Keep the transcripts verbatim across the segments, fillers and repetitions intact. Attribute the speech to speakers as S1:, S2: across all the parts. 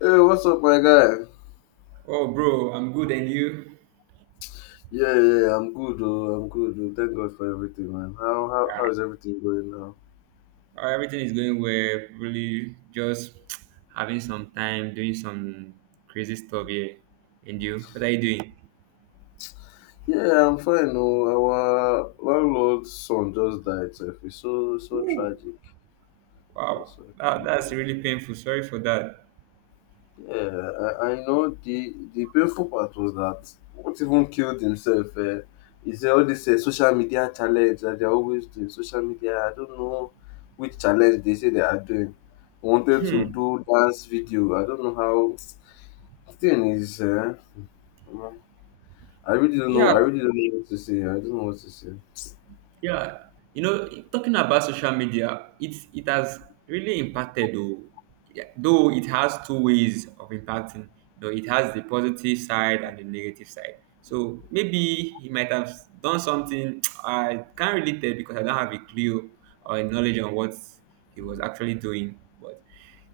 S1: Hey, what's up, my guy?
S2: Oh, bro, I'm good, and you?
S1: Yeah, yeah, I'm good, oh, I'm good. Oh. Thank God for everything, man. How how
S2: Yeah.
S1: how is everything going now?
S2: Oh, everything is going well. Really, just having some time doing some crazy stuff here. And you? What are you doing?
S1: Yeah, I'm fine. Oh, our landlord's son just died. So it's so so
S2: Woo.
S1: tragic, so
S2: Wow,
S1: so
S2: that, that's
S1: tragic.
S2: really painful. Sorry for that.
S1: Yeah, I, I know the the painful part was that what even killed himself uh, is all this uh, social media challenge that they're always doing. Social media, I don't know which challenge they say they are doing. Wanted to do dance video. I don't know how. Thing is, uh, I really don't know.
S2: Yeah.
S1: I really don't know what to say. I don't know what to say.
S2: Yeah, you know, talking about social media, it it has really impacted though. Yeah, though it has two ways of impacting. You know, it has the positive side and the negative side. So maybe he might have done something I can't really tell because I don't have a clue or a knowledge on what he was actually doing. But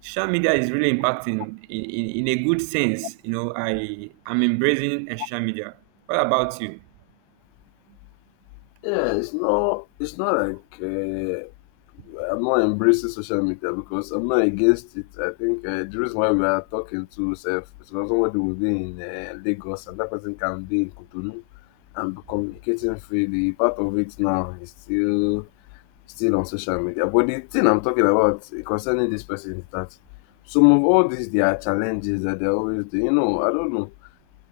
S2: social media is really impacting in, in, in a good sense. You know, I am embracing uh, social media. What about you?
S1: Yeah, it's not. It's not like uh, I'm not embracing social media because I'm not against it. I think uh, the reason why we are talking to self is because somebody will be in uh, Lagos and that person can be in Cotonou and be communicating freely. Part of it now is still still on social media. But the thing I'm talking about concerning this person is that some of all these there are challenges that they're always doing. You know, I don't know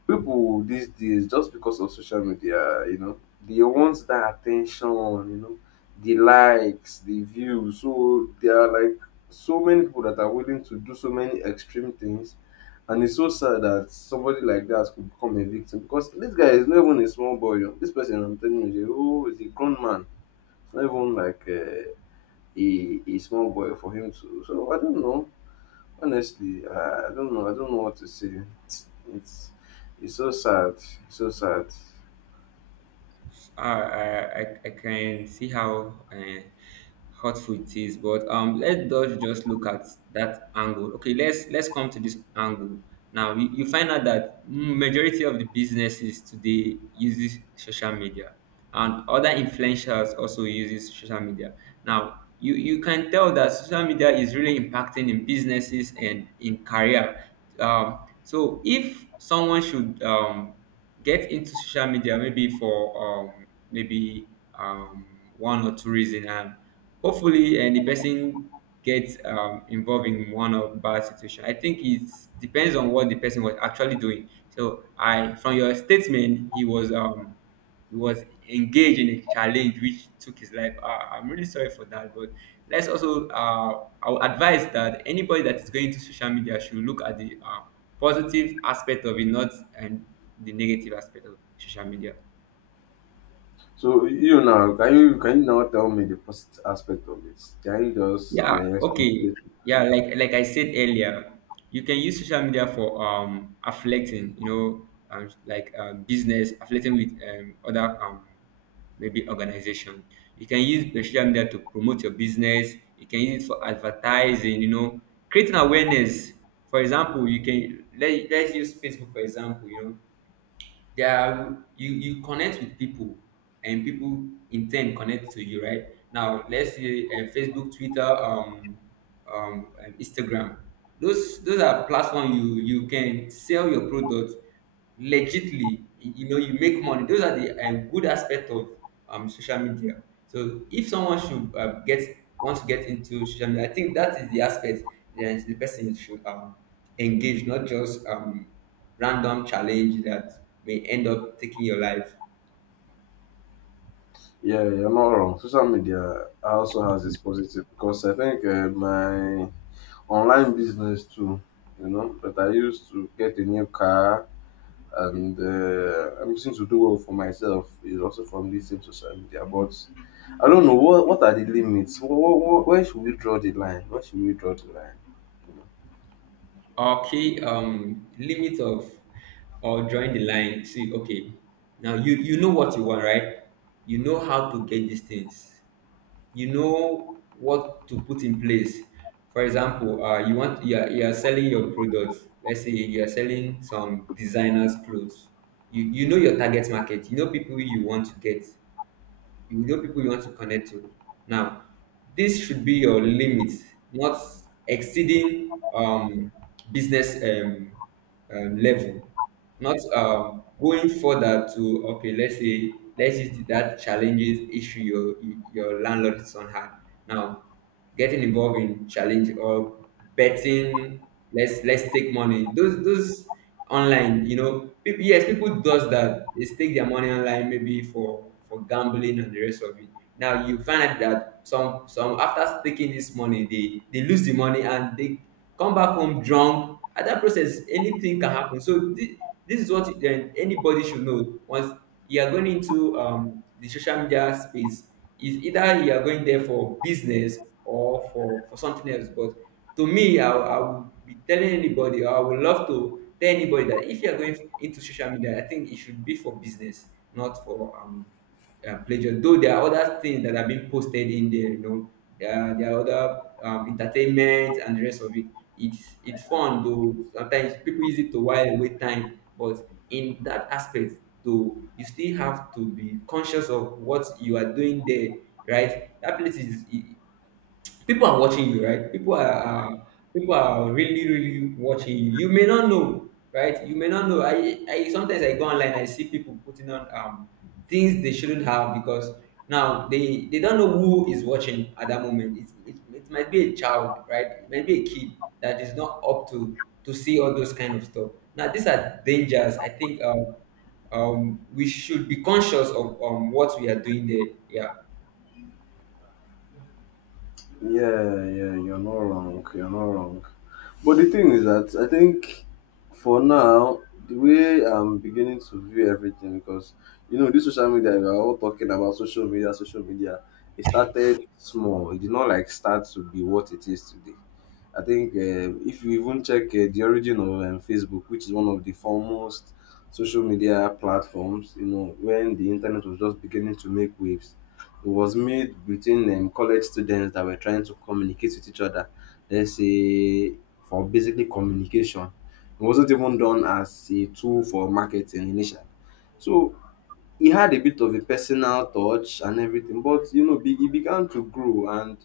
S1: people these days, just because of social media, you know, they want that attention, you know, the likes, the views. So there are like so many people that are willing to do so many extreme things, and it's so sad that somebody like that could become a victim, because this guy is not even a small boy. Oh, this person, I'm telling you, is a, oh, is a grown man. It's not even like uh, a a small boy for him to, so I don't know. Honestly, i, I don't know, I don't know what to say. it's it's so sad. It's so sad.
S2: uh, I, I I can see how uh, hurtful it is, but um, let us just look at that angle. Okay, let's let's come to this angle. Now you, you find out that majority of the businesses today uses social media, and other influencers also uses social media. Now you you can tell that social media is really impacting in businesses and in career. Um, so if someone should um get into social media maybe for um, maybe um, one or two reason and hopefully and the person gets um, involved in one of bad situation. I think it depends on what the person was actually doing. So I from your statement, he was um, he was engaged in a challenge which took his life. Uh, I'm really sorry for that, but let's also uh, I would advise that anybody that is going to social media should look at the uh, positive aspect of it, not and the negative aspect of social media.
S1: So you now, can you can you now tell me the positive aspect of it? Can you just
S2: Yeah,
S1: uh, explain
S2: okay.
S1: it?
S2: Yeah, like like I said earlier, you can use social media for um affiliating, you know, um, like uh, business affiliating with um, other um maybe organization. You can use the social media to promote your business. You can use it for advertising, you know, creating awareness. For example, you can let, let's use Facebook for example. You know, there are you you connect with people, and people in turn connect to you, right? Now let's say uh, Facebook, Twitter, um, um and Instagram. Those those are platform, you you can sell your product legitly. You you know, you make money. Those are the um, good aspect of um social media. So if someone should uh, get wants to get into social media, I think that is the aspect that the person should um engage, not just um random challenge that may end up taking your life.
S1: Yeah, you're not wrong. Social media also has its positive, because I think uh, my online business too, you know, that I used to get a new car and uh, I'm using to do well for myself is also from this same social media. But I don't know what what are the limits? What, what, where should we draw the line? Where should we draw the line?
S2: Okay, um, limit of or drawing the line. See, okay, now you you know what you want, right? You know how to get these things. You know what to put in place. For example, uh, you want you are, you are selling your products. Let's say you are selling some designers clothes. You you know your target market. You know people you want to get. You know people you want to connect to. Now, this should be your limit, not exceeding um, business um, um, level, not um, going further to. Okay, Let's say let's use that challenges issue your your landlord son had. Now, getting involved in challenge or betting, let's let's take money. Those those online, you know, people, yes, people does that. They stake their money online maybe for for gambling and the rest of it. Now you find out that some some, after staking this money, they they lose the money, and they come back home drunk. At that process, anything can happen. So this, this is what then anybody should know. Once you are going into um the social media space, is either you are going there for business or for for something else. But to me, I, I would be telling anybody, or I would love to tell anybody, that if you are going into social media, I think it should be for business, not for um uh, pleasure. Though there are other things that have been posted in there, you know, there are, there are other um, entertainment and the rest of it. It's it's fun though. Sometimes people use it to while away time, but in that aspect, though, you still have to be conscious of what you are doing there, right? That place is i- people are watching you, right? People are, are people are really really watching you. You may not know, right? You may not know. I I Sometimes I go online, I see people putting on um things they shouldn't have, because now they they don't know who is watching at that moment. It, it, it might be a child, right? It might be a kid that is not up to to see all those kind of stuff. Now these are dangers. I think um um, we should be conscious of um, what we are doing there. Yeah.
S1: Yeah, yeah, you're not wrong. You're not wrong. But the thing is that I think for now, the way I'm beginning to view everything, because, you know, this social media, we are all talking about social media, social media. It started small. It did not like start to be what it is today. I think um, if you even check uh, the origin of um, Facebook, which is one of the foremost social media platforms, you know, when the internet was just beginning to make waves, it was made between um, college students that were trying to communicate with each other. Let's say for basically communication, it wasn't even done as a tool for marketing initially. So it had a bit of a personal touch and everything, but you know, be- it began to grow, and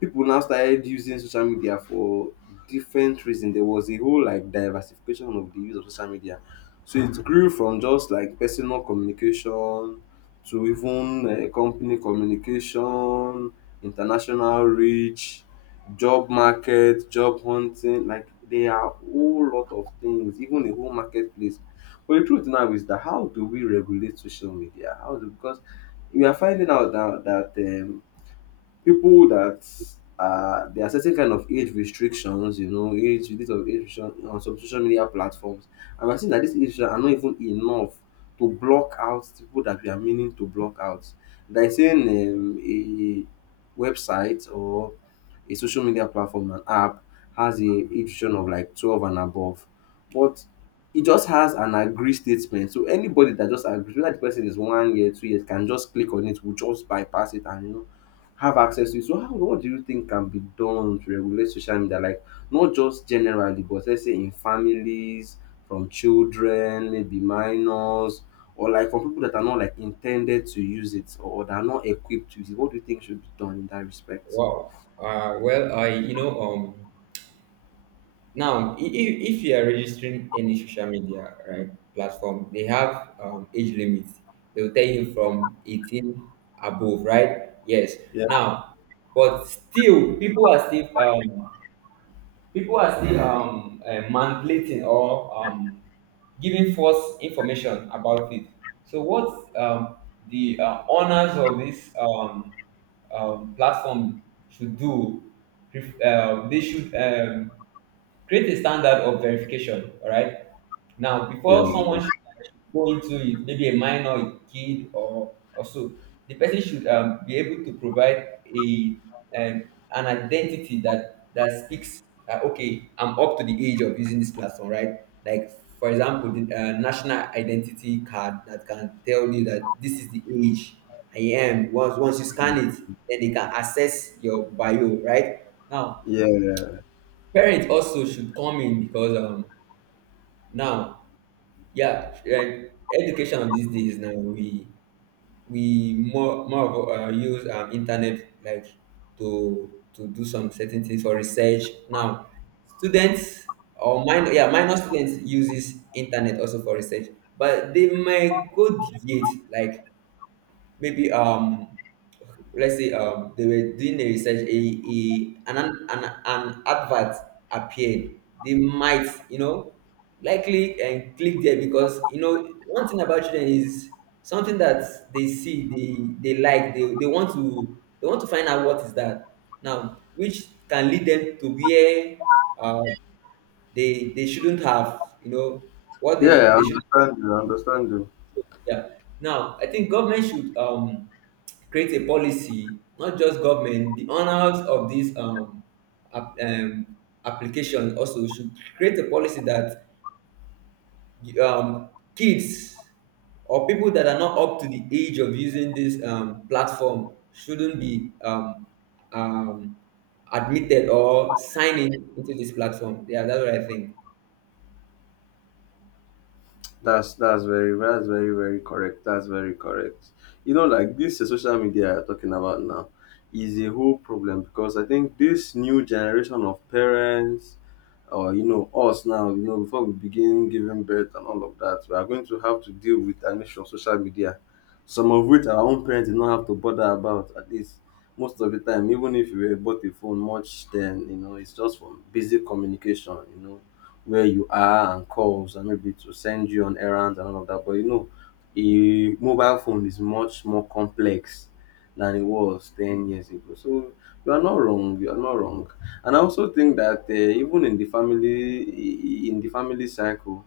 S1: people now started using social media for different reasons. There was a whole like diversification of the use of social media. So it grew from just like personal communication to even uh, company communication, international reach, job market, job hunting. Like there are a whole lot of things, even a whole marketplace. But the truth now is, that how do we regulate social media? How do, because we are finding out that that um, people that are, there are certain kind of age restrictions, you know, age this of age restriction on some social media platforms. And we're seeing that these age restrictions are not even enough to block out the people that we are meaning to block out. There is saying um, a website or a social media platform, an app, has a age restriction of like twelve and above. But it just has an agree statement. So anybody that just agrees, whether the person is one year, two years, can just click on it, will just bypass it and, you know, have access to it. So how, what do you think can be done to regulate social media? Like not just generally, but let's say in families, from children, maybe minors, or like from people that are not like intended to use it or that are not equipped to use it. What do you think should be done in that respect?
S2: Wow. Uh, well, I you know, um now, if, if you are registering any social media, right, platform, they have um, age limits. They will tell you from eighteen above, right? Yes.
S1: Yeah,
S2: Now, but still, people are still um, people are still um, uh, manipulating or um, giving false information about it. So, what um, the uh, owners of this um, um, platform should do, if, uh, they should um, create a standard of verification, all right? Now,
S1: yeah,
S2: before someone should go into it, maybe a minor, a kid, or or so, the person should um, be able to provide a um, an identity that that speaks. Uh, okay, I'm up to the age of using this platform, right? Like for example, the uh, national identity card that can tell you that this is the age I am. Once once you scan it, then they can access your bio, right? Now,
S1: yeah, yeah.
S2: parents also should come in, because um, now yeah. And education these days, now we we more more of uh, use um, internet like to to do some certain things for research. Now, students or minor, yeah, minor students uses internet also for research, but they might go deviate like maybe um let's say um they were doing the research, a, a an, an an advert appeared. They might, you know, likely and click there, because you know one thing about children is something that they see, they they like they, they want to they want to find out what is that, now, which can lead them to where uh, they they shouldn't have, you know, what they, sh-
S1: Yeah, I
S2: they should.
S1: understand you. I understand you.
S2: Yeah. Now, I think government should um, create a policy, not just government, the owners of this um, app, um, application also should create a policy that um, kids or people that are not up to the age of using this um, platform shouldn't be um, um, admitted or sign in into this platform. Yeah, that's what I think.
S1: That's that's very, that's very very correct. That's very correct. You know, like this uh, social media you're talking about now is a whole problem, because I think this new generation of parents, or you know, us now, you know, before we begin giving birth and all of that, we are going to have to deal with an issue of social media. Some of which our own parents did not have to bother about, at least most of the time, even if you were bought a phone much then, you know, it's just for basic communication, you know, where you are and calls, and maybe to send you on errands and all of that. But you know, a mobile phone is much more complex than it was ten years ago. So you are not wrong. You are not wrong. And I also think that uh, even in the family, in the family cycle,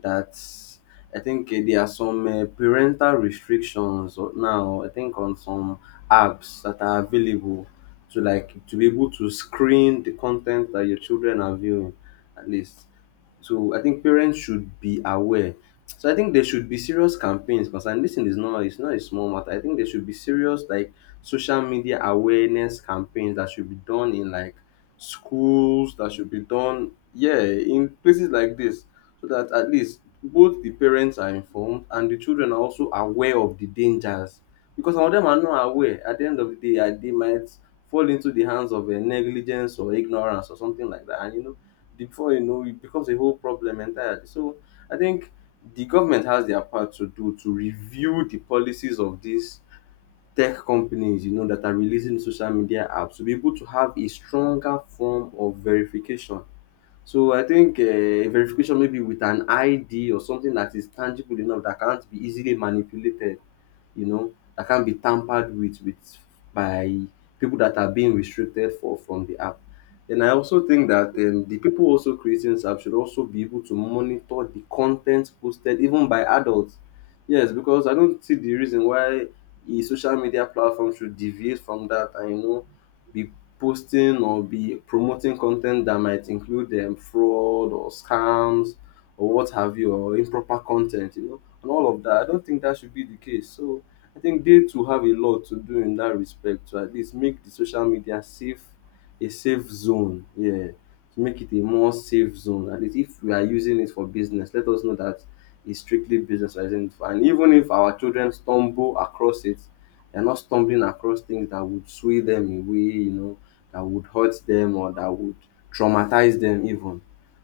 S1: that I think uh, there are some uh, parental restrictions or- now. I think on some apps that are available to like to be able to screen the content that your children are viewing, at least. So I think parents should be aware. So I think there should be serious campaigns concerning this thing, is normal, it's not a small matter. I think there should be serious like social media awareness campaigns that should be done in like schools, that should be done, yeah, in places like this. So that at least both the parents are informed and the children are also aware of the dangers. Because some of them are not aware. At the end of the day, uh, they might fall into the hands of a negligence or ignorance or something like that. And you know, before you know, it becomes a whole problem entirely. So I think the government has their part to do, to review the policies of these tech companies, you know, that are releasing social media apps, to be able to have a stronger form of verification. So I think uh, verification, maybe with an I D or something that is tangible enough that can't be easily manipulated, you know, that can't be tampered with with by people that are being restricted for from the app. And I also think that um, the people also creating this app should also be able to monitor the content posted even by adults. Yes, because I don't see the reason why a social media platform should deviate from that and, you know, be posting or be promoting content that might include um, fraud or scams or what have you or improper content, you know, and all of that. I don't think that should be the case. So I think they too have a lot to do in that respect, to at least make the social media safe, a safe zone. Yeah, to make it a more safe zone. At least if we are using it for business, let us know that it's strictly business we're using it for. And even if our children stumble across it, they're not stumbling across things that would sway them away, you know, that would hurt them or that would traumatize them even.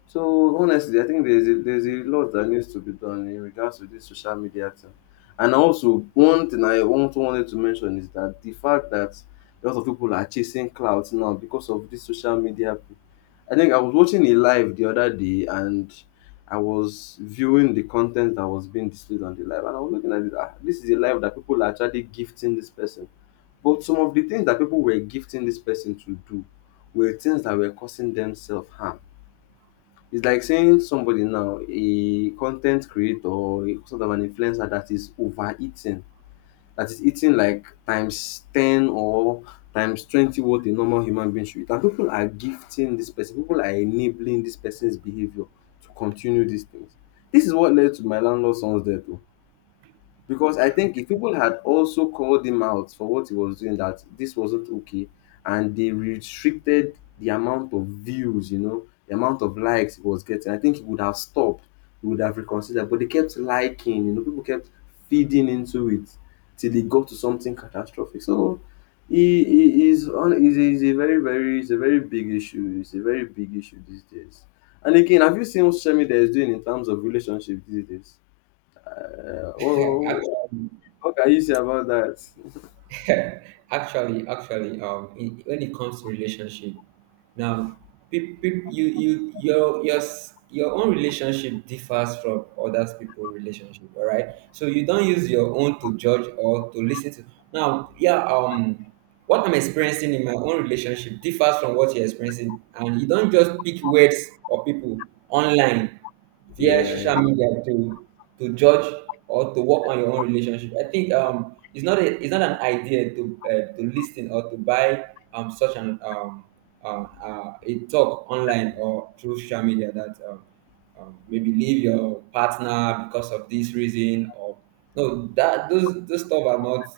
S1: So honestly, I think there's a, there's a lot that needs to be done in regards to this social media thing. And also one thing I also wanted to mention is that the fact that a lot of people are chasing clout now because of this social media. p- I think I was watching a live the other day, and I was viewing the content that was being displayed on the live, and I was looking at it, ah, this is a live that people are actually gifting this person. But some of the things that people were gifting this person to do were things that were causing themselves harm. It's like saying somebody now, a content creator, or a- sort of an influencer that is overeating, that is eating like times ten or times twenty what a normal human being should eat. And people are gifting this person, people are enabling this person's behavior to continue these things. This is what led to my landlord son's death. Oh. Because I think if people had also called him out for what he was doing, that this wasn't okay, and they restricted the amount of views, you know, the amount of likes he was getting, I think he would have stopped. He would have reconsidered. But they kept liking, you know, people kept feeding into it till it got to something catastrophic. So he, he is on is a, is a very very it's a very big issue. It's a very big issue these days. And again, have you seen what social media is doing in terms of relationships these days? Uh,
S2: I
S1: what, what can you say about that?
S2: actually, actually, um, in, when it comes to relationship, now, peop, peop, you, you, your, your, s- your own relationship differs from others people's relationship. All right, so you don't use your own to judge or to listen to. Now, yeah, um, what I'm experiencing in my own relationship differs from what you're experiencing, and you don't just pick words or people online via
S1: Yeah.
S2: social media to to judge or to work on your own relationship. I think um it's not a, it's not an idea to uh, to listen or to buy um such an um um uh, a talk online or through social media that um, um maybe leave your partner because of this reason or no. That those those stuff are not,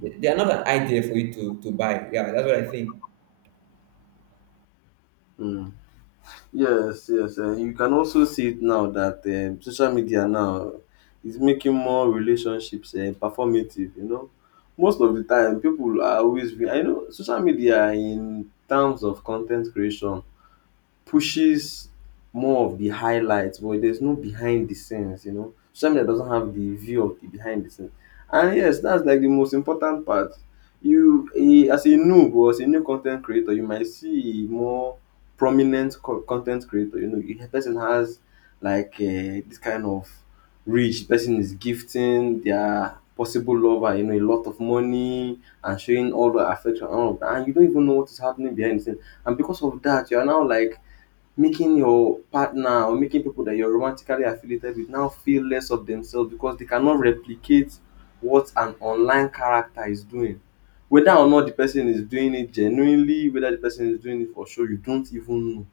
S2: they they are not an idea for you to to buy. Yeah, that's what I think.
S1: Mm. Yes, yes. Uh, you can also see it now that um, social media now is making more relationships uh, performative. You know, most of the time people are always. Be, I know social media in terms of content creation pushes more of the highlights, but there's no behind the scenes, you know. Social media doesn't have the view of the behind the scenes. And yes, that's like the most important part. You a as a noob or as a new content creator, you might see a more prominent co con creator, you know, a person has like um this kind of reach, the person is gifting their possible lover, you know, a lot of money and showing all the affection and all of that, and you don't even know what is happening behind the scenes. And because of that you are now like making your partner or making people that you're romantically affiliated with now feel less of themselves because they cannot replicate what an online character is doing. Whether or not the person is doing it genuinely, whether the person is doing it for show, you don't even know.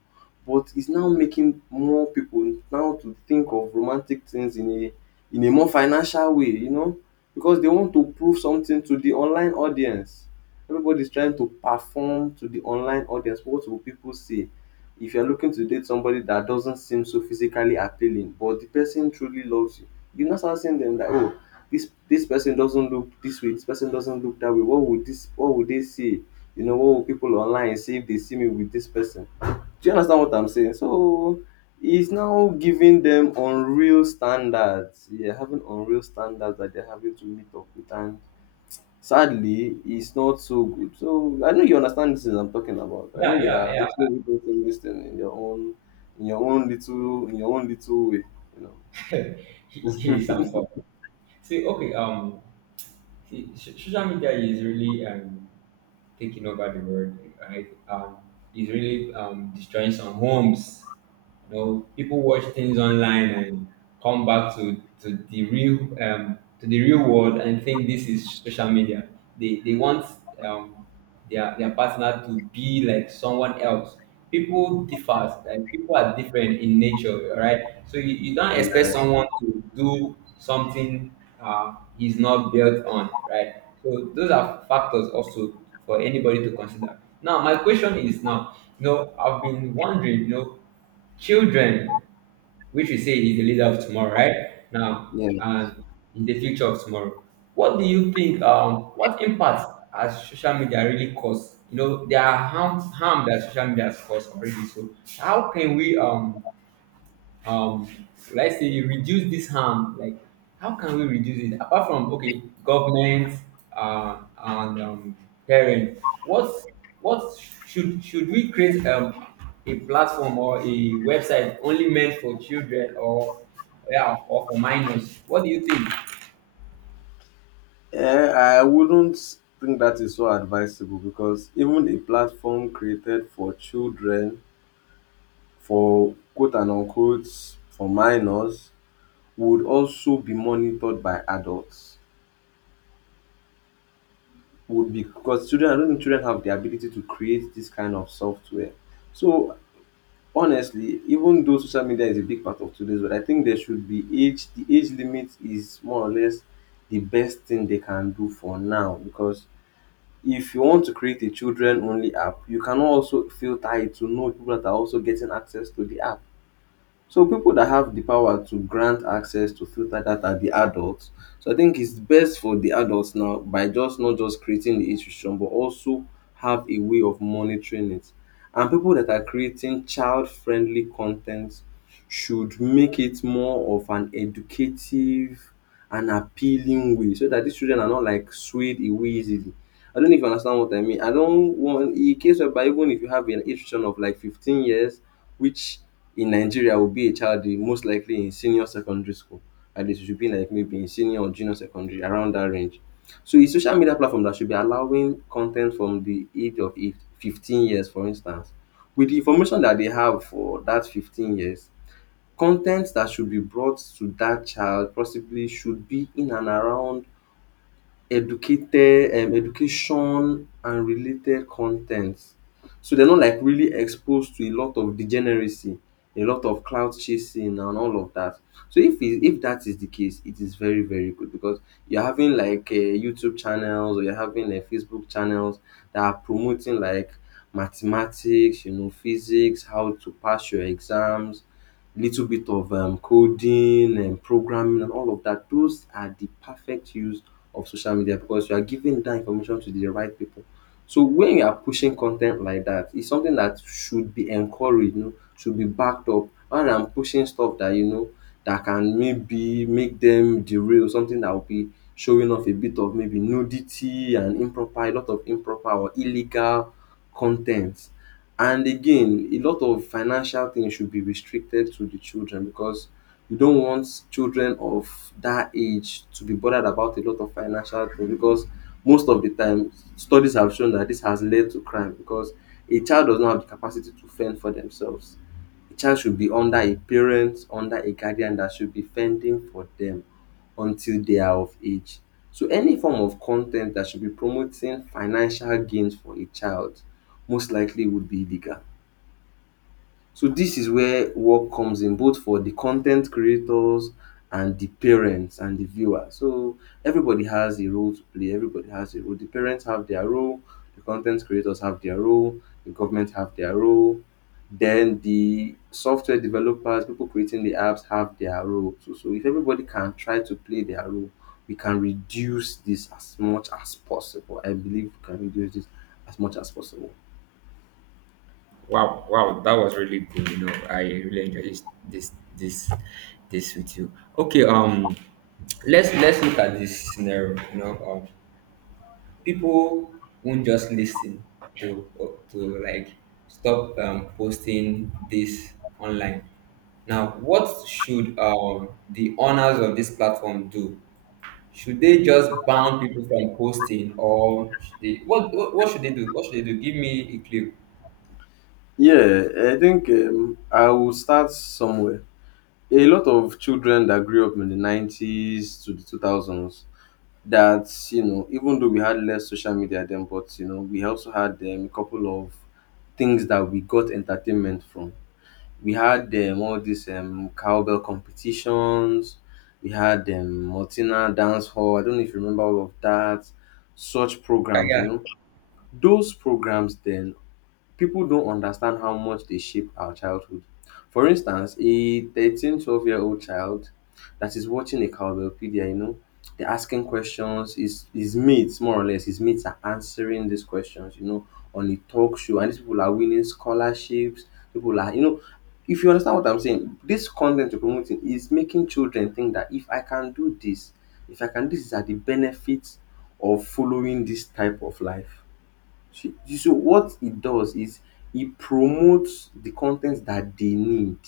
S1: But it's now making more people now to think of romantic things in a in a more financial way, you know, because they want to prove something to the online audience. Everybody's trying to perform to the online audience. What will people say? If you're looking to date somebody that doesn't seem so physically appealing, but the person truly loves you, you now start seeing them that, oh, this this person doesn't look this way, this person doesn't look that way. What would this? What would they see? You know, what will people online say if they see me with this person? Do you understand what I'm saying? So it's now giving them unreal standards. Yeah, having unreal standards that they're having to meet up with, and sadly, it's not so good. So I know you understand this is I'm talking about. I know
S2: Yeah,
S1: you
S2: yeah,
S1: are also
S2: yeah.
S1: witnessing this thing in your own in your own little in your own little way, you know.
S2: Here is he is important. See, okay, um, see, so- social media is really um taking over the world. Right? Um, it's really um, destroying some homes. You know, people watch things online and come back to, to the real um, to the real world and think this is social media. They they want um, their their partner to be like someone else. People differ. Like people are different in nature, all right? So you, you don't expect
S1: Yeah.
S2: someone to do something uh, he's not built on, right? So those are factors also for anybody to consider. Now, my question is now, you know, I've been wondering, you know, children, which we say is the leader of tomorrow, right? Now
S1: Yeah,
S2: and is the future of tomorrow. What do you think? Um, what impact has social media really caused? You know, there are harm harm that social media has caused already. So how can we um um would I say reduce this harm? Like how can we reduce it? Apart from okay, government uh, and um, parents, what what should should we create um, a platform or a website only meant for children or yeah or for minors? What do you think?
S1: Eh, I wouldn't think that is so advisable because even a platform created for children, for quote and unquote, for minors, would also be monitored by adults. Would be, because children, I don't think children have the ability to create this kind of software. So honestly, even though social media is a big part of today's world, I think there should be age. The age limit is more or less the best thing they can do for now, because if you want to create a children only app, you cannot also feel tied to know people that are also getting access to the app. So people that have the power to grant access to filter that are the adults. So I think it's best for the adults now by just not just creating the institution but also have a way of monitoring it. And people that are creating child-friendly content should make it more of an educative and appealing way so that these children are not like swayed away easily. I don't know if you understand what I mean. I don't want in case whereby even if you have an institution of like fifteen years, which in Nigeria will be a child in most likely in senior secondary school, and it should be like maybe in senior or junior secondary around that range. So a social media platform that should be allowing content from the age of eight to fifteen years, for instance, with the information that they have for that fifteen years, content that should be brought to that child possibly should be in and around educated um, education and related content. So they're not like really exposed to a lot of degeneracy, a lot of cloud chasing and all of that. So if it, if that is the case, it is very very good because you're having like uh, YouTube channels or you're having like Facebook channels that are promoting like mathematics, you know, physics, how to pass your exams, little bit of um, coding and programming and all of that. Those are the perfect use of social media because you are giving that information to the right people. So when you are pushing content like that, it's something that should be encouraged, you know, should be backed up. Rather than pushing stuff that you know that can maybe make them derail, something that will be showing off a bit of maybe nudity and improper, a lot of improper or illegal content. And again, a lot of financial things should be restricted to the children, because we don't want children of that age to be bothered about a lot of financial things because most of the time studies have shown that this has led to crime because a child does not have the capacity to fend for themselves. A child should be under a parent, under a guardian that should be fending for them until they are of age. So any form of content that should be promoting financial gains for a child most likely would be illegal. So this is where work comes in, both for the content creators and the parents and the viewer. So everybody has a role to play. Everybody has a role. The parents have their role. The content creators have their role. The government have their role. Then the software developers, people creating the apps, have their role too. So if everybody can try to play their role, we can reduce this as much as possible. I believe we can reduce this as much as possible.
S2: Wow, wow, that was really good. You know, I really enjoyed this this this this with you. Okay, um let's let's look at this scenario, you know. um. People won't just listen to to like stop um, posting this online. Now, what should um, the owners of this platform do? Should they just ban people from posting, or should they, what, what what should they do? What should they do? Give me a clue.
S1: Yeah, I think um, I will start somewhere. A lot of children that grew up in the nineties to the two thousands, that, you know, even though we had less social media then, but, you know, we also had um, a couple of things that we got entertainment from. We had um, all these um, cowbell competitions, we had um, Martina Dance Hall. I don't know if you remember all of that, such programs, you
S2: Yeah,
S1: know. Those programs then, people don't understand how much they shape our childhood. For instance, a thirteen, twelve year old child that is watching a cowbellpedia, you know, they're asking questions, his, his mates, more or less, his mates are answering these questions, you know, on a talk show, and these people are winning scholarships, people are, you know, if you understand what I'm saying, this content you're promoting is making children think that if I can do this, if I can, this is at the benefit of following this type of life. She, she- so what it does is it promotes the content that they need.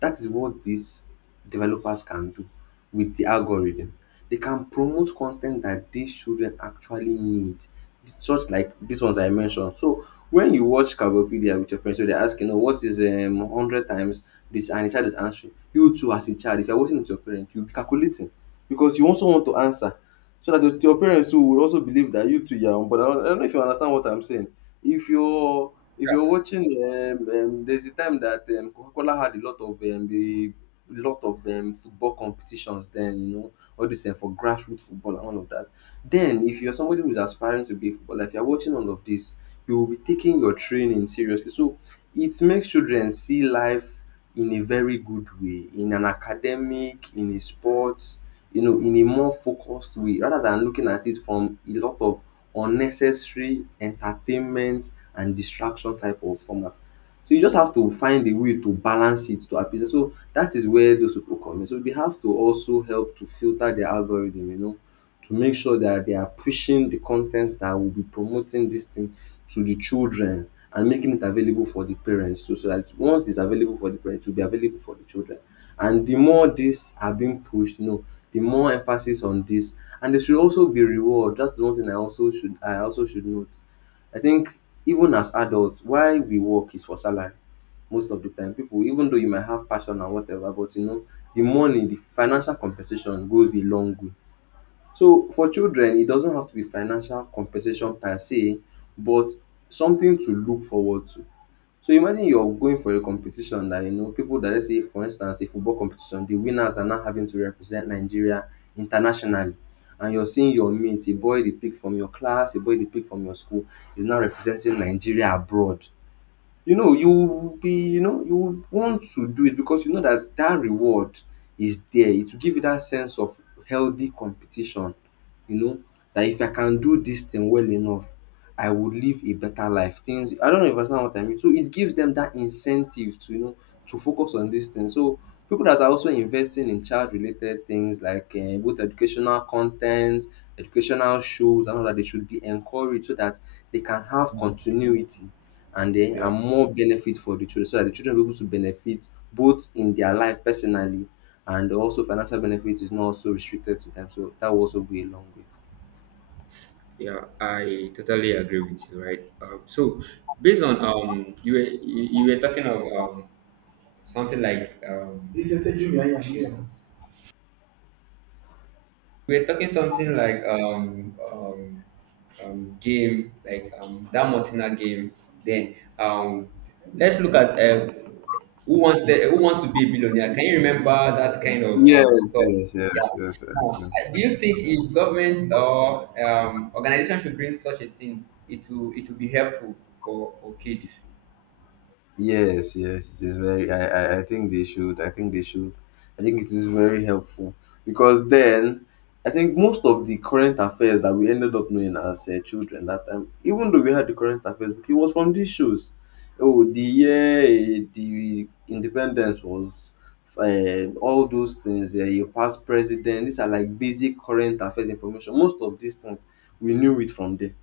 S1: That is what these developers can do with the algorithm. They can promote content that these children actually need, such like these ones I mentioned. So when you watch Carbopedia with your friends, so they're asking, oh, what is um, one hundred times this, and the child is answering. You too, as a child, if you're watching with your parent, you'll be calculating because you also want to answer so that your your parents too will also believe that you too you are on board. I don't I don't know if you understand what I'm saying. If you're if you're watching, um, um, there's a time that um, Coca-Cola had a lot of um, the lot of um, football competitions. Then you know all this um, for grassroots football and all of that. Then if you're somebody who's aspiring to be a footballer, if you're watching all of this, you will be taking your training seriously. So it makes children see life in a very good way, in an academic, in a sport, you know, in a more focused way rather than looking at it from a lot of unnecessary entertainment and distraction type of format. So you just have to find a way to balance it to appease. So that is where those people come in. So they have to also help to filter their algorithm, you know, to make sure that they are pushing the contents that will be promoting this thing to the children and making it available for the parents too. So that once it's available for the parents, it will be available for the children. And the more these are being pushed, you know, the more emphasis on this. And there should also be reward. That's one thing I also should I also should note. I think even as adults, why we work is for salary most of the time. People, even though you might have passion and whatever, but you know, the money, the financial compensation goes a long way. So for children, it doesn't have to be financial compensation per se, but something to look forward to. So imagine you're going for a competition that you know people that, let's say for instance a football competition, the winners are now having to represent Nigeria internationally. And you're seeing your mate, a boy they picked from your class, a boy they picked from your school, is now representing Nigeria abroad. You know you will be, you know you will want to do it, because you know that that reward is there. It will give you that sense of healthy competition, you know, that if I can do this thing well enough I would live a better life things. I don't know if you understand what I mean. So it gives them that incentive to, you know, to focus on this thing. So people that are also investing in child related things like um both educational content, educational shows and all that, they should be encouraged so that they can have continuity and then
S2: yeah,
S1: and more benefit for the children, so that the children will be able to benefit both in their life personally, and also financial benefit is not also restricted to them. So that will also go a long way.
S2: yeah. I totally agree with you, right? Um, so, based on um, you were you, you were talking of um, something like um, this is a junior, yeah, yeah. We we're talking something like um um um game, like um that Martina game, then um let's look at uh, who want the, who want to be a billionaire. Can you remember that kind of
S1: Yes,
S2: um stuff?
S1: yes,
S2: Yeah.
S1: yes, yes, I
S2: Now,
S1: do.
S2: I- do you think if government or um organization should bring such a thing, it will it will be helpful for for kids?
S1: Yes, yes, it is very. I, I, I think they should. I think they should. I think it is very helpful, because then I think most of the current affairs that we ended up knowing as uh, children that time, even though we had the current affairs, it was from these shows. Oh, the year eh, the independence was. Uh, all those things, uh, your past president, these are like basic current affairs information. Most of these things we knew it from there.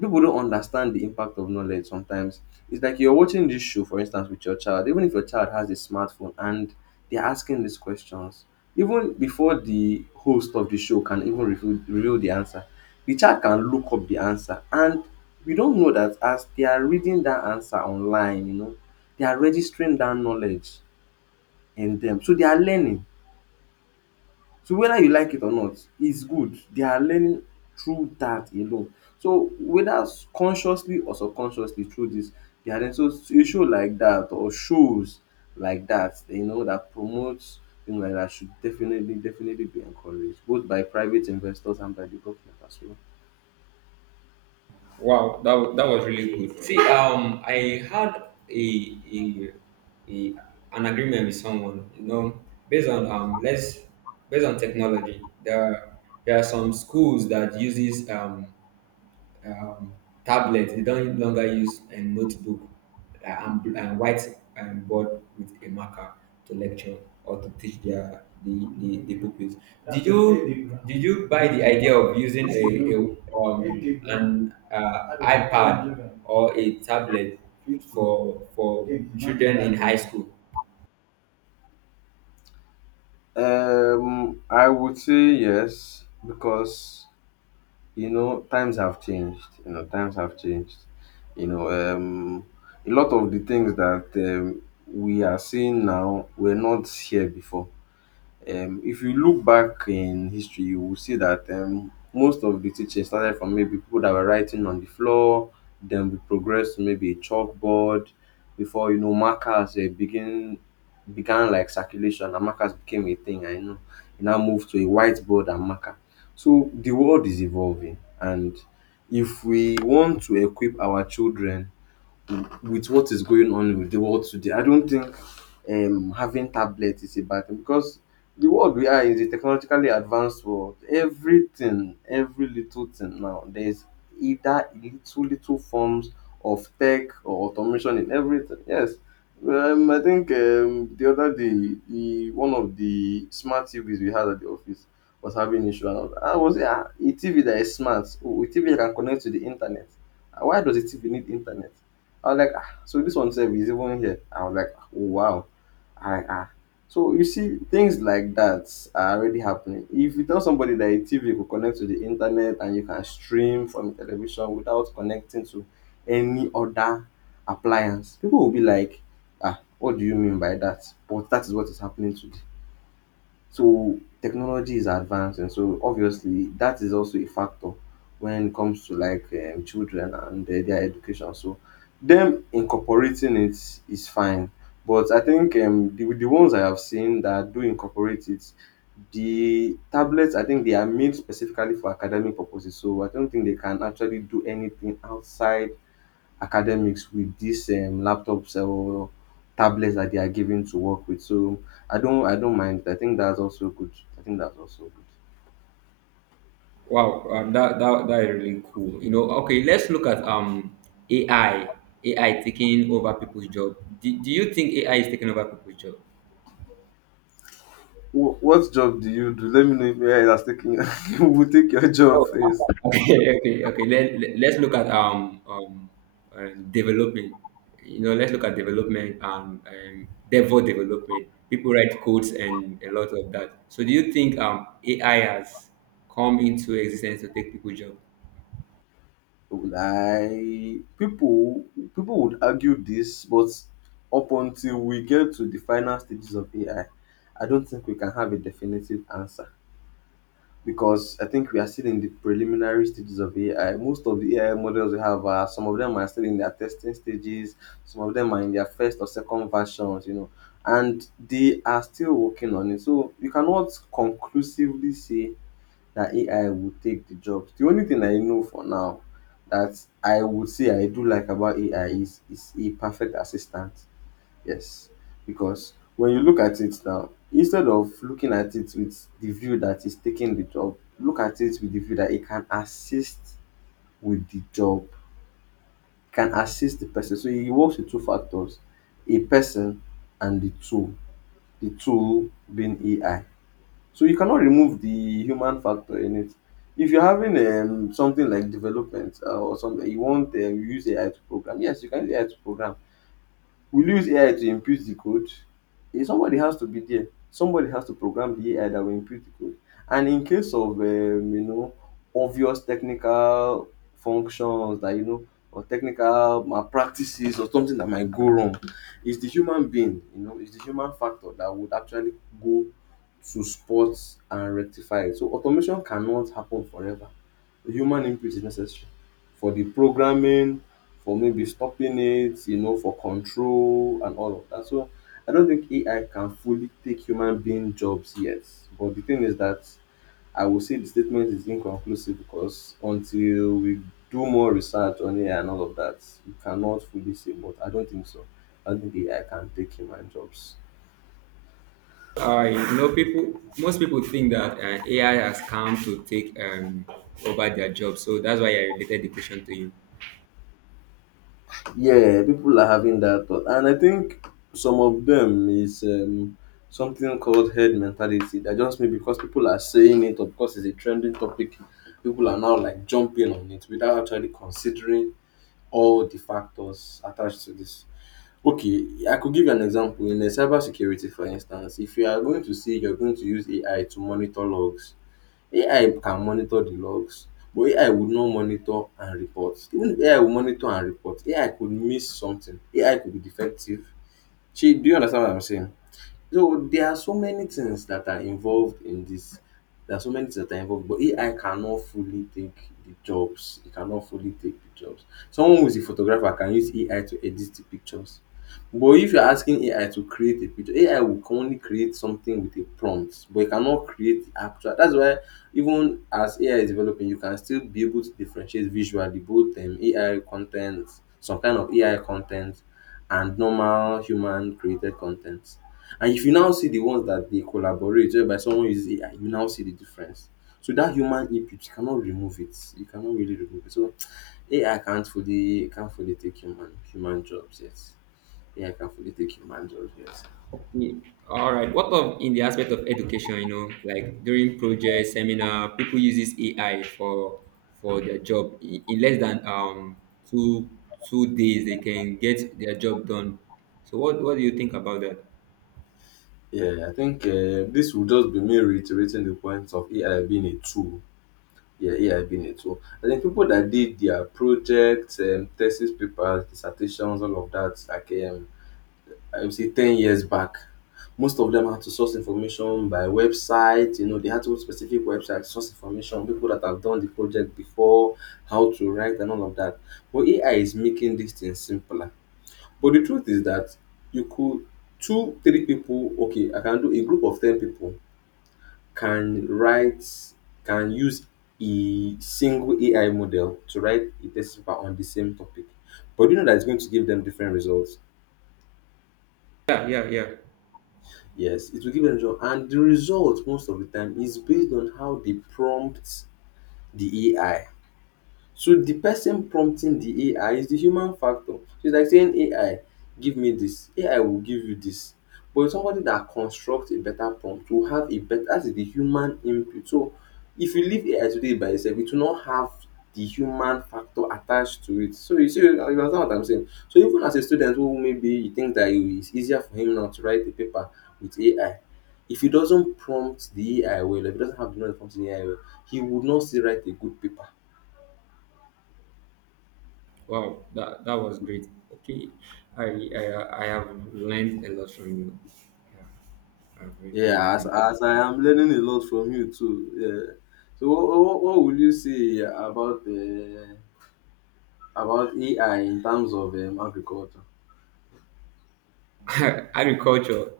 S1: People don't understand the impact of knowledge sometimes. It's like you're watching this show, for instance, with your child. Even if your child has a smartphone and they're asking these questions, even before the host of the show can even reveal, reveal the answer, the child can look up the answer. And we don't know that as they are reading that answer online, you know, they are registering that knowledge in them. So they are learning, so whether you like it or not, it's good. They are learning through that alone. So whether s- consciously or subconsciously through this, they are learning. So s- a show like that or shows like that, you know, that promotes things like that should definitely, definitely be encouraged, both by private investors and by the government as well.
S2: Wow, that was, that was really good. See, um, I had a, a, a an agreement with someone, you know, based on um, let's based on technology. There are, there are some schools that uses um um, tablet. They don't longer use a notebook uh, and, and white um, board with a marker to lecture or to teach their the, the, the pupils. Did you did you buy the idea of using a, a um, an uh, iPad or a tablet for for children in high school?
S1: Um, I would say yes, because you know times have changed you know times have changed, you know. Um a lot of the things that um, we are seeing now were not here before. Um, if you look back in history, you will see that um, most of the teaching started from maybe people that were writing on the floor, then we progressed to maybe a chalkboard before, you know, markers uh, begin began like circulation and markers became a thing. I know it now moved to a whiteboard and marker. So the world is evolving, and if we want to equip our children with what is going on with the world today, I don't think um, having tablet is a bad thing, because the world we are is a technologically advanced world. Everything, every little thing now, there's either little, little forms of tech or automation in everything. Yes. Um, I think um, the other day, the one of the smart T Vs we had at the office was having issue. And I was I was, "Ah, a T V that is smart, oh, a T V that can connect to the internet. Ah, why does a T V need internet?" I was like, ah, so this one self is even here. I was like, oh, wow. I, ah. So you see, things like that are already happening. If you tell somebody that a T V could connect to the internet and you can stream from television without connecting to any other appliance, people will be like, ah, what do you mean by that? But that is what is happening today. So technology is advanced, and so obviously that is also a factor when it comes to like um, children and uh, their education. So them incorporating it is fine. But I think um, the, the ones I have seen that do incorporate it, the tablets, I think they are made specifically for academic purposes. So I don't think they can actually do anything outside academics with these um, laptops or tablets that they are given to work with. So I don't I don't mind. I think that's also good. I think that's also good.
S2: Wow, uh, that, that that is really cool. You know, okay, let's look at um A I. A I taking over people's job. Do, do you think A I is taking over people's job?
S1: Wh- What job do you do? Let me know if A I is taking who will take your job
S2: Oh,
S1: first.
S2: okay, okay, okay. Let, let- let's look at um um uh, development. You know, let's look at development and um, Devo development. People write codes and a lot of that. So, do you think um A I has come into existence to take people's job?
S1: Like people, people would argue this, but up until we get to the final stages of A I, I I don't think we can have a definitive answer, because I think we are still in the preliminary stages of A I. Most of the A I models we have are, some of them are still in their testing stages, some of them are in their first or second versions, you know, and they are still working on it. So you cannot conclusively say that A I will take the jobs. The only thing I know for now that I would say I do like about A I is is a perfect assistant. Yes, because when you look at it now, instead of looking at it with the view that is taking the job, look at it with the view that it can assist with the job, it can assist the person. So it works with two factors, a person and the tool, the tool being A I. So you cannot remove the human factor in it. If you're having um, something like development uh, or something, you want um, use A I to program. Yes, you can use A I to program. Will you use A I to impute the code? Eh, somebody has to be there. Somebody has to program the A I that will impute the code. And in case of um, you know, obvious technical functions that you know or technical malpractices or something that might go wrong, it's the human being, you know, it's the human factor that would actually go to spot and rectify it. So automation cannot happen forever. The human input is necessary for the programming, for maybe stopping it, you know, for control and all of that. So I don't think A I can fully take human being jobs yet. But the thing is that I will say the statement is inconclusive, because until we do more research on A I and all of that, we cannot fully say. But I don't think so. I don't think A I can take human jobs.
S2: I know people. Most people think that uh, A I has come to take um, over their job, so that's why I related the question to you.
S1: Yeah, people are having that thought, and I think some of them is um, something called head mentality. That just me because people are saying it, or because it's a trending topic, people are now like jumping on it without actually considering all the factors attached to this. Okay, I could give you an example in the cybersecurity, for instance. If you are going to see, you're going to use A I to monitor logs, A I can monitor the logs, but A I would not monitor and report. Even if A I will monitor and report, A I could miss something, A I could be defective. Shey do you understand what I'm saying? So there are so many things that are involved in this. There are so many things that are involved, but A I cannot fully take the jobs. It cannot fully take the jobs. Someone who is a photographer can use A I to edit the pictures. But if you're asking A I to create a picture, A I will only create something with a prompt, but it cannot create the actual. That's why even as A I is developing, you can still be able to differentiate visually both um, A I content, some kind of A I content, and normal human created content. And if you now see the ones that they collaborate whereby someone uses A I, you now see the difference. So that human input, you cannot remove it. You cannot really remove it. So A I can't fully can't fully take human human jobs yet. A I can't fully take human jobs yet.
S2: Okay, all right. What of in the aspect of education? You know, like during project seminar, people uses A I for for their job. In, in less than um two two days, they can get their job done. So what what do you think about that?
S1: Yeah, I think um this will just be me reiterating the point of A I being a tool. Yeah, A I being a tool. I think people that did their projects, um, thesis papers, dissertations, all of that, like um I would say ten years back. Most of them had to source information by website, you know, they had to go to specific websites source information, people that have done the project before, how to write and all of that. But A I is making these things simpler. But the truth is that you could two, three people, okay, I can do a group of ten people can write can use a single A I model to write a test paper on the same topic. But you know that it's going to give them different results?
S2: Yeah, yeah, yeah.
S1: Yes, it will give them job. And the result most of the time is based on how they prompt the A I. So the person prompting the A I is the human factor. So it's like saying A I give me this, A I will give you this. But somebody that constructs a better prompt will have a better that is the human input. So if you leave A I today by itself, it will not have the human factor attached to it. So you see you understand what I'm saying. So even as a student who maybe he thinks that it is easier for him now to write a paper with A I, if he doesn't prompt the A I well, if he doesn't have the knowledge to prompt the A I well, he would not still write a good paper.
S2: Wow, that that was great. Okay, I I, I have learned a lot from you. Yeah, I've really
S1: Yeah, as,
S2: learned.
S1: as I am learning a lot from you too. Yeah. So what, what, what would you say about uh, about A I in terms of um, agriculture?
S2: agriculture,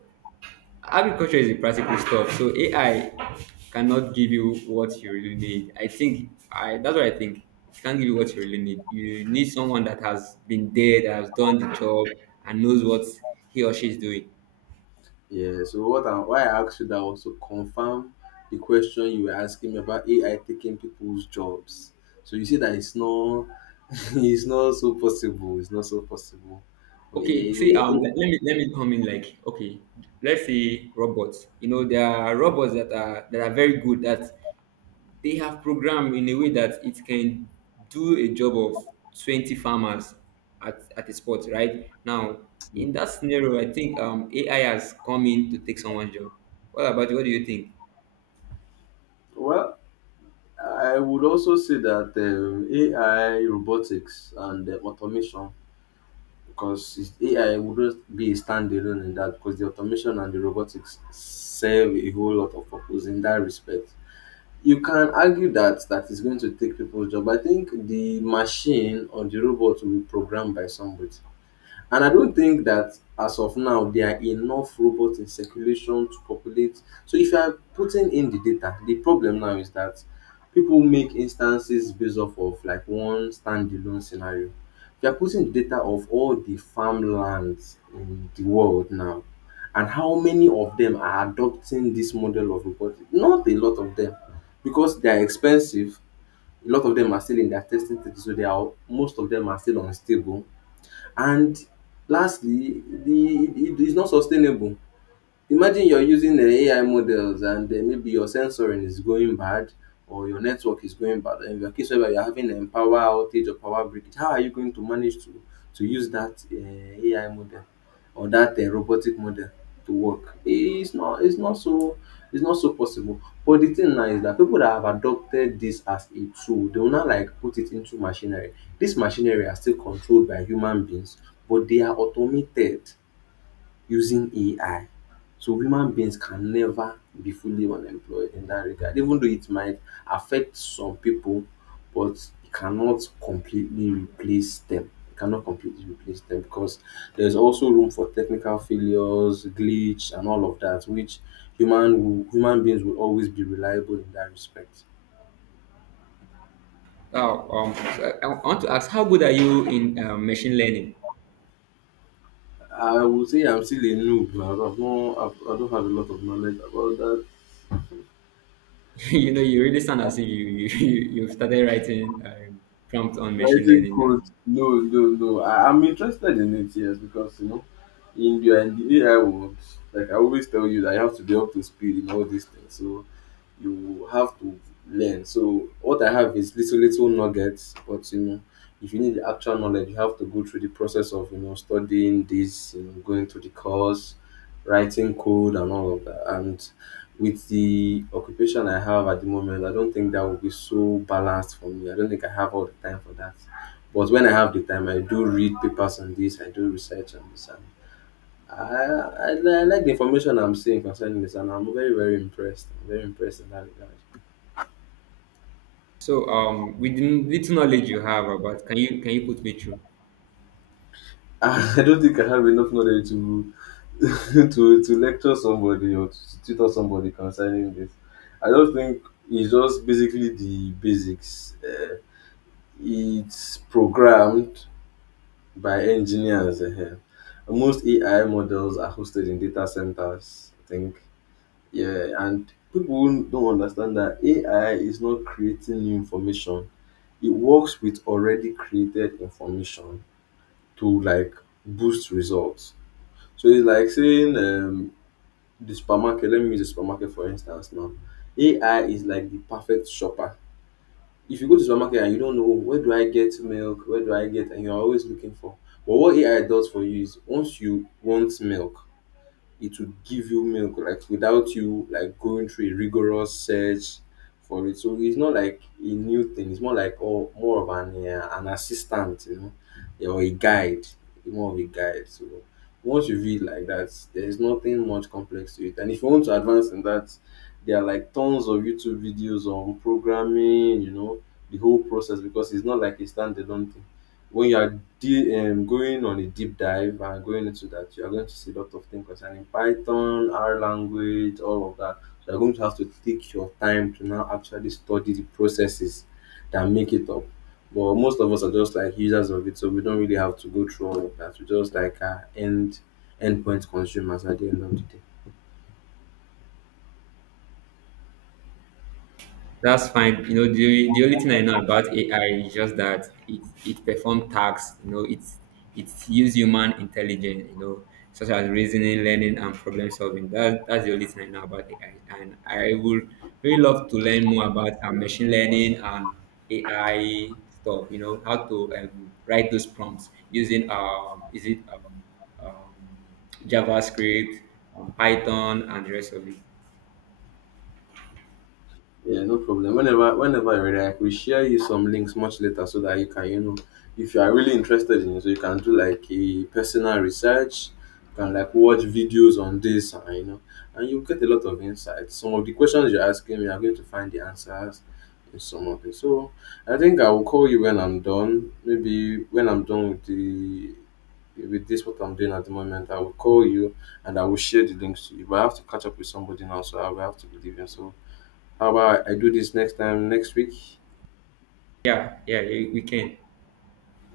S2: Agriculture is a practical stuff. So A I cannot give you what you really need. I think I That's what I think. It can't give you what you really need. You need someone that has been there, that has done the job, and knows what he or she is doing.
S1: Yeah. So what I, why I asked you that was to confirm the question you were asking me about A I taking people's jobs. So you see that it's not it's not so possible. It's not so possible. But
S2: Okay,
S1: yeah,
S2: see,
S1: it-
S2: um,
S1: it-
S2: let, let me let me come in. Like, okay, let's say robots. You know, there are robots that are that are very good. That they have programmed in a way that it can do a job of twenty farmers at at a spot. Right now, in that scenario, I think um A I has come in to take someone's job. What about you? What do you think?
S1: well, I would also say that um, A I robotics and uh, automation because it's- A I wouldn't be a standalone in that because the automation and the robotics serve a whole lot of purpose in that respect. You can argue that that is going to take people's job. I think the machine or the robot will be programmed by somebody. And I don't think that as of now there are enough robots in circulation to populate. So if you are putting in the data, the problem now is that people make instances based off of like one standalone scenario. They are putting the data of all the farmlands in the world now and how many of them are adopting this model of robotics. Not a lot of them because they are expensive. A lot of them are still in their testing stage, so they are most of them are still unstable and lastly the it it is not sustainable. Imagine you're using the A I models and um maybe your sensoring is going bad or your network is going bad in your case whereby you're having a power outage or power breakage. How are you going to manage to to use that um A I model or that um robotic model to work? It's not it's not so it's not so possible. But the thing now is that people that have adopted this as a tool, they will now like put it into machinery. This machinery are still controlled by human beings but they are automated using A I. So human beings can never be fully unemployed in that regard, even though it might affect some people, but it cannot completely replace them. It cannot completely replace them because there's also room for technical failures, glitch, and all of that, which human will, human beings will always be reliable in that respect.
S2: Now, um, so I, I want to ask, how good are you in uh, machine learning?
S1: I would say I'm still a noob. I've not, I've, I don't have a lot of knowledge about that.
S2: You know, you really sound as if you you you- you've started writing um, prompts on machine
S1: Writing
S2: learning.
S1: code?
S2: Um,
S1: No, no, no. I, I'm interested in it, yes, because you know, in the, in the A I world, like I always tell you, that you have to be up to speed in all these things. So you have to learn. So what I have is little little nuggets, but you know, if you need the actual knowledge, you have to go through the process of you know studying this, you know, going through the course, writing code, and all of that. And with the occupation I have at the moment, I don't think that will be so balanced for me. I don't think I have all the time for that. But when I have the time, I do read papers on this, I do research on this, and I, I, I like the information I'm seeing concerning this, and I'm very, very impressed. I'm very impressed in that regard.
S2: So um, with the little knowledge you have about, can you can you put me through?
S1: I don't think I have enough knowledge to to to lecture somebody or to tutor somebody concerning this. I don't think it's just basically the basics. Uh, it's programmed by engineers. uh Most A I models are hosted in data centers, I think. Yeah, and people who don't understand that A I is not creating new information. It works with already created information to like boost results. So it's like saying um, the supermarket. Let me use the supermarket for instance now. A I is like the perfect shopper if you go to supermarket and you don't know, "Oh, where do I get milk, where do I get," and you're always looking for. But what A I does for you is once you want milk, it would give you milk like without you like going through a rigorous search for it. So it's not like a new thing. It's more like oh, more of an uh, an assistant, you know, yeah, or a guide, more of a guide. So once you read like that, there is nothing much complex to it. And if you want to advance in that, there are like tons of YouTube videos on programming, you know, the whole process because it's not like a standalone thing when you are de- um, going on a deep dive and going into that, you are going to see a lot of things concerning Python, R language, all of that. So you're going to have to take your time to now actually study the processes that make it up. But most of us are just like users of it, so we don't really have to go through all of that. We just like uh, end endpoint consumers at the end of the day.
S2: That's fine. You know, the, the only thing I know about A I is just that it, it performs tasks, you know, it's it use human intelligence, you know, such as reasoning, learning, and problem solving. That that's the only thing I know about A I. And I would really love to learn more about uh, machine learning and A I stuff, you know, how to um, write those prompts using um is it um, um JavaScript, um, Python and the rest of it.
S1: Yeah, no problem. Whenever, whenever you're ready, I will share you some links much later so that you can, you know, if you are really interested in it, so you can do like a personal research, you can like watch videos on this, and you know, and you get a lot of insights. Some of the questions you're asking me, I'm going to find the answers in some of it. So I think I will call you when I'm done. Maybe when I'm done with the with this what I'm doing at the moment, I will call you and I will share the links to you. But I have to catch up with somebody now, so I will have to be leaving. So how about I do this next time next week?
S2: Yeah, yeah, we we can.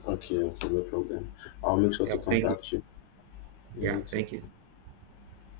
S1: Okay, okay, no problem. I'll make sure
S2: Yeah,
S1: to
S2: thank you.
S1: contact you. Yeah,
S2: Yeah,
S1: you too.
S2: thank you.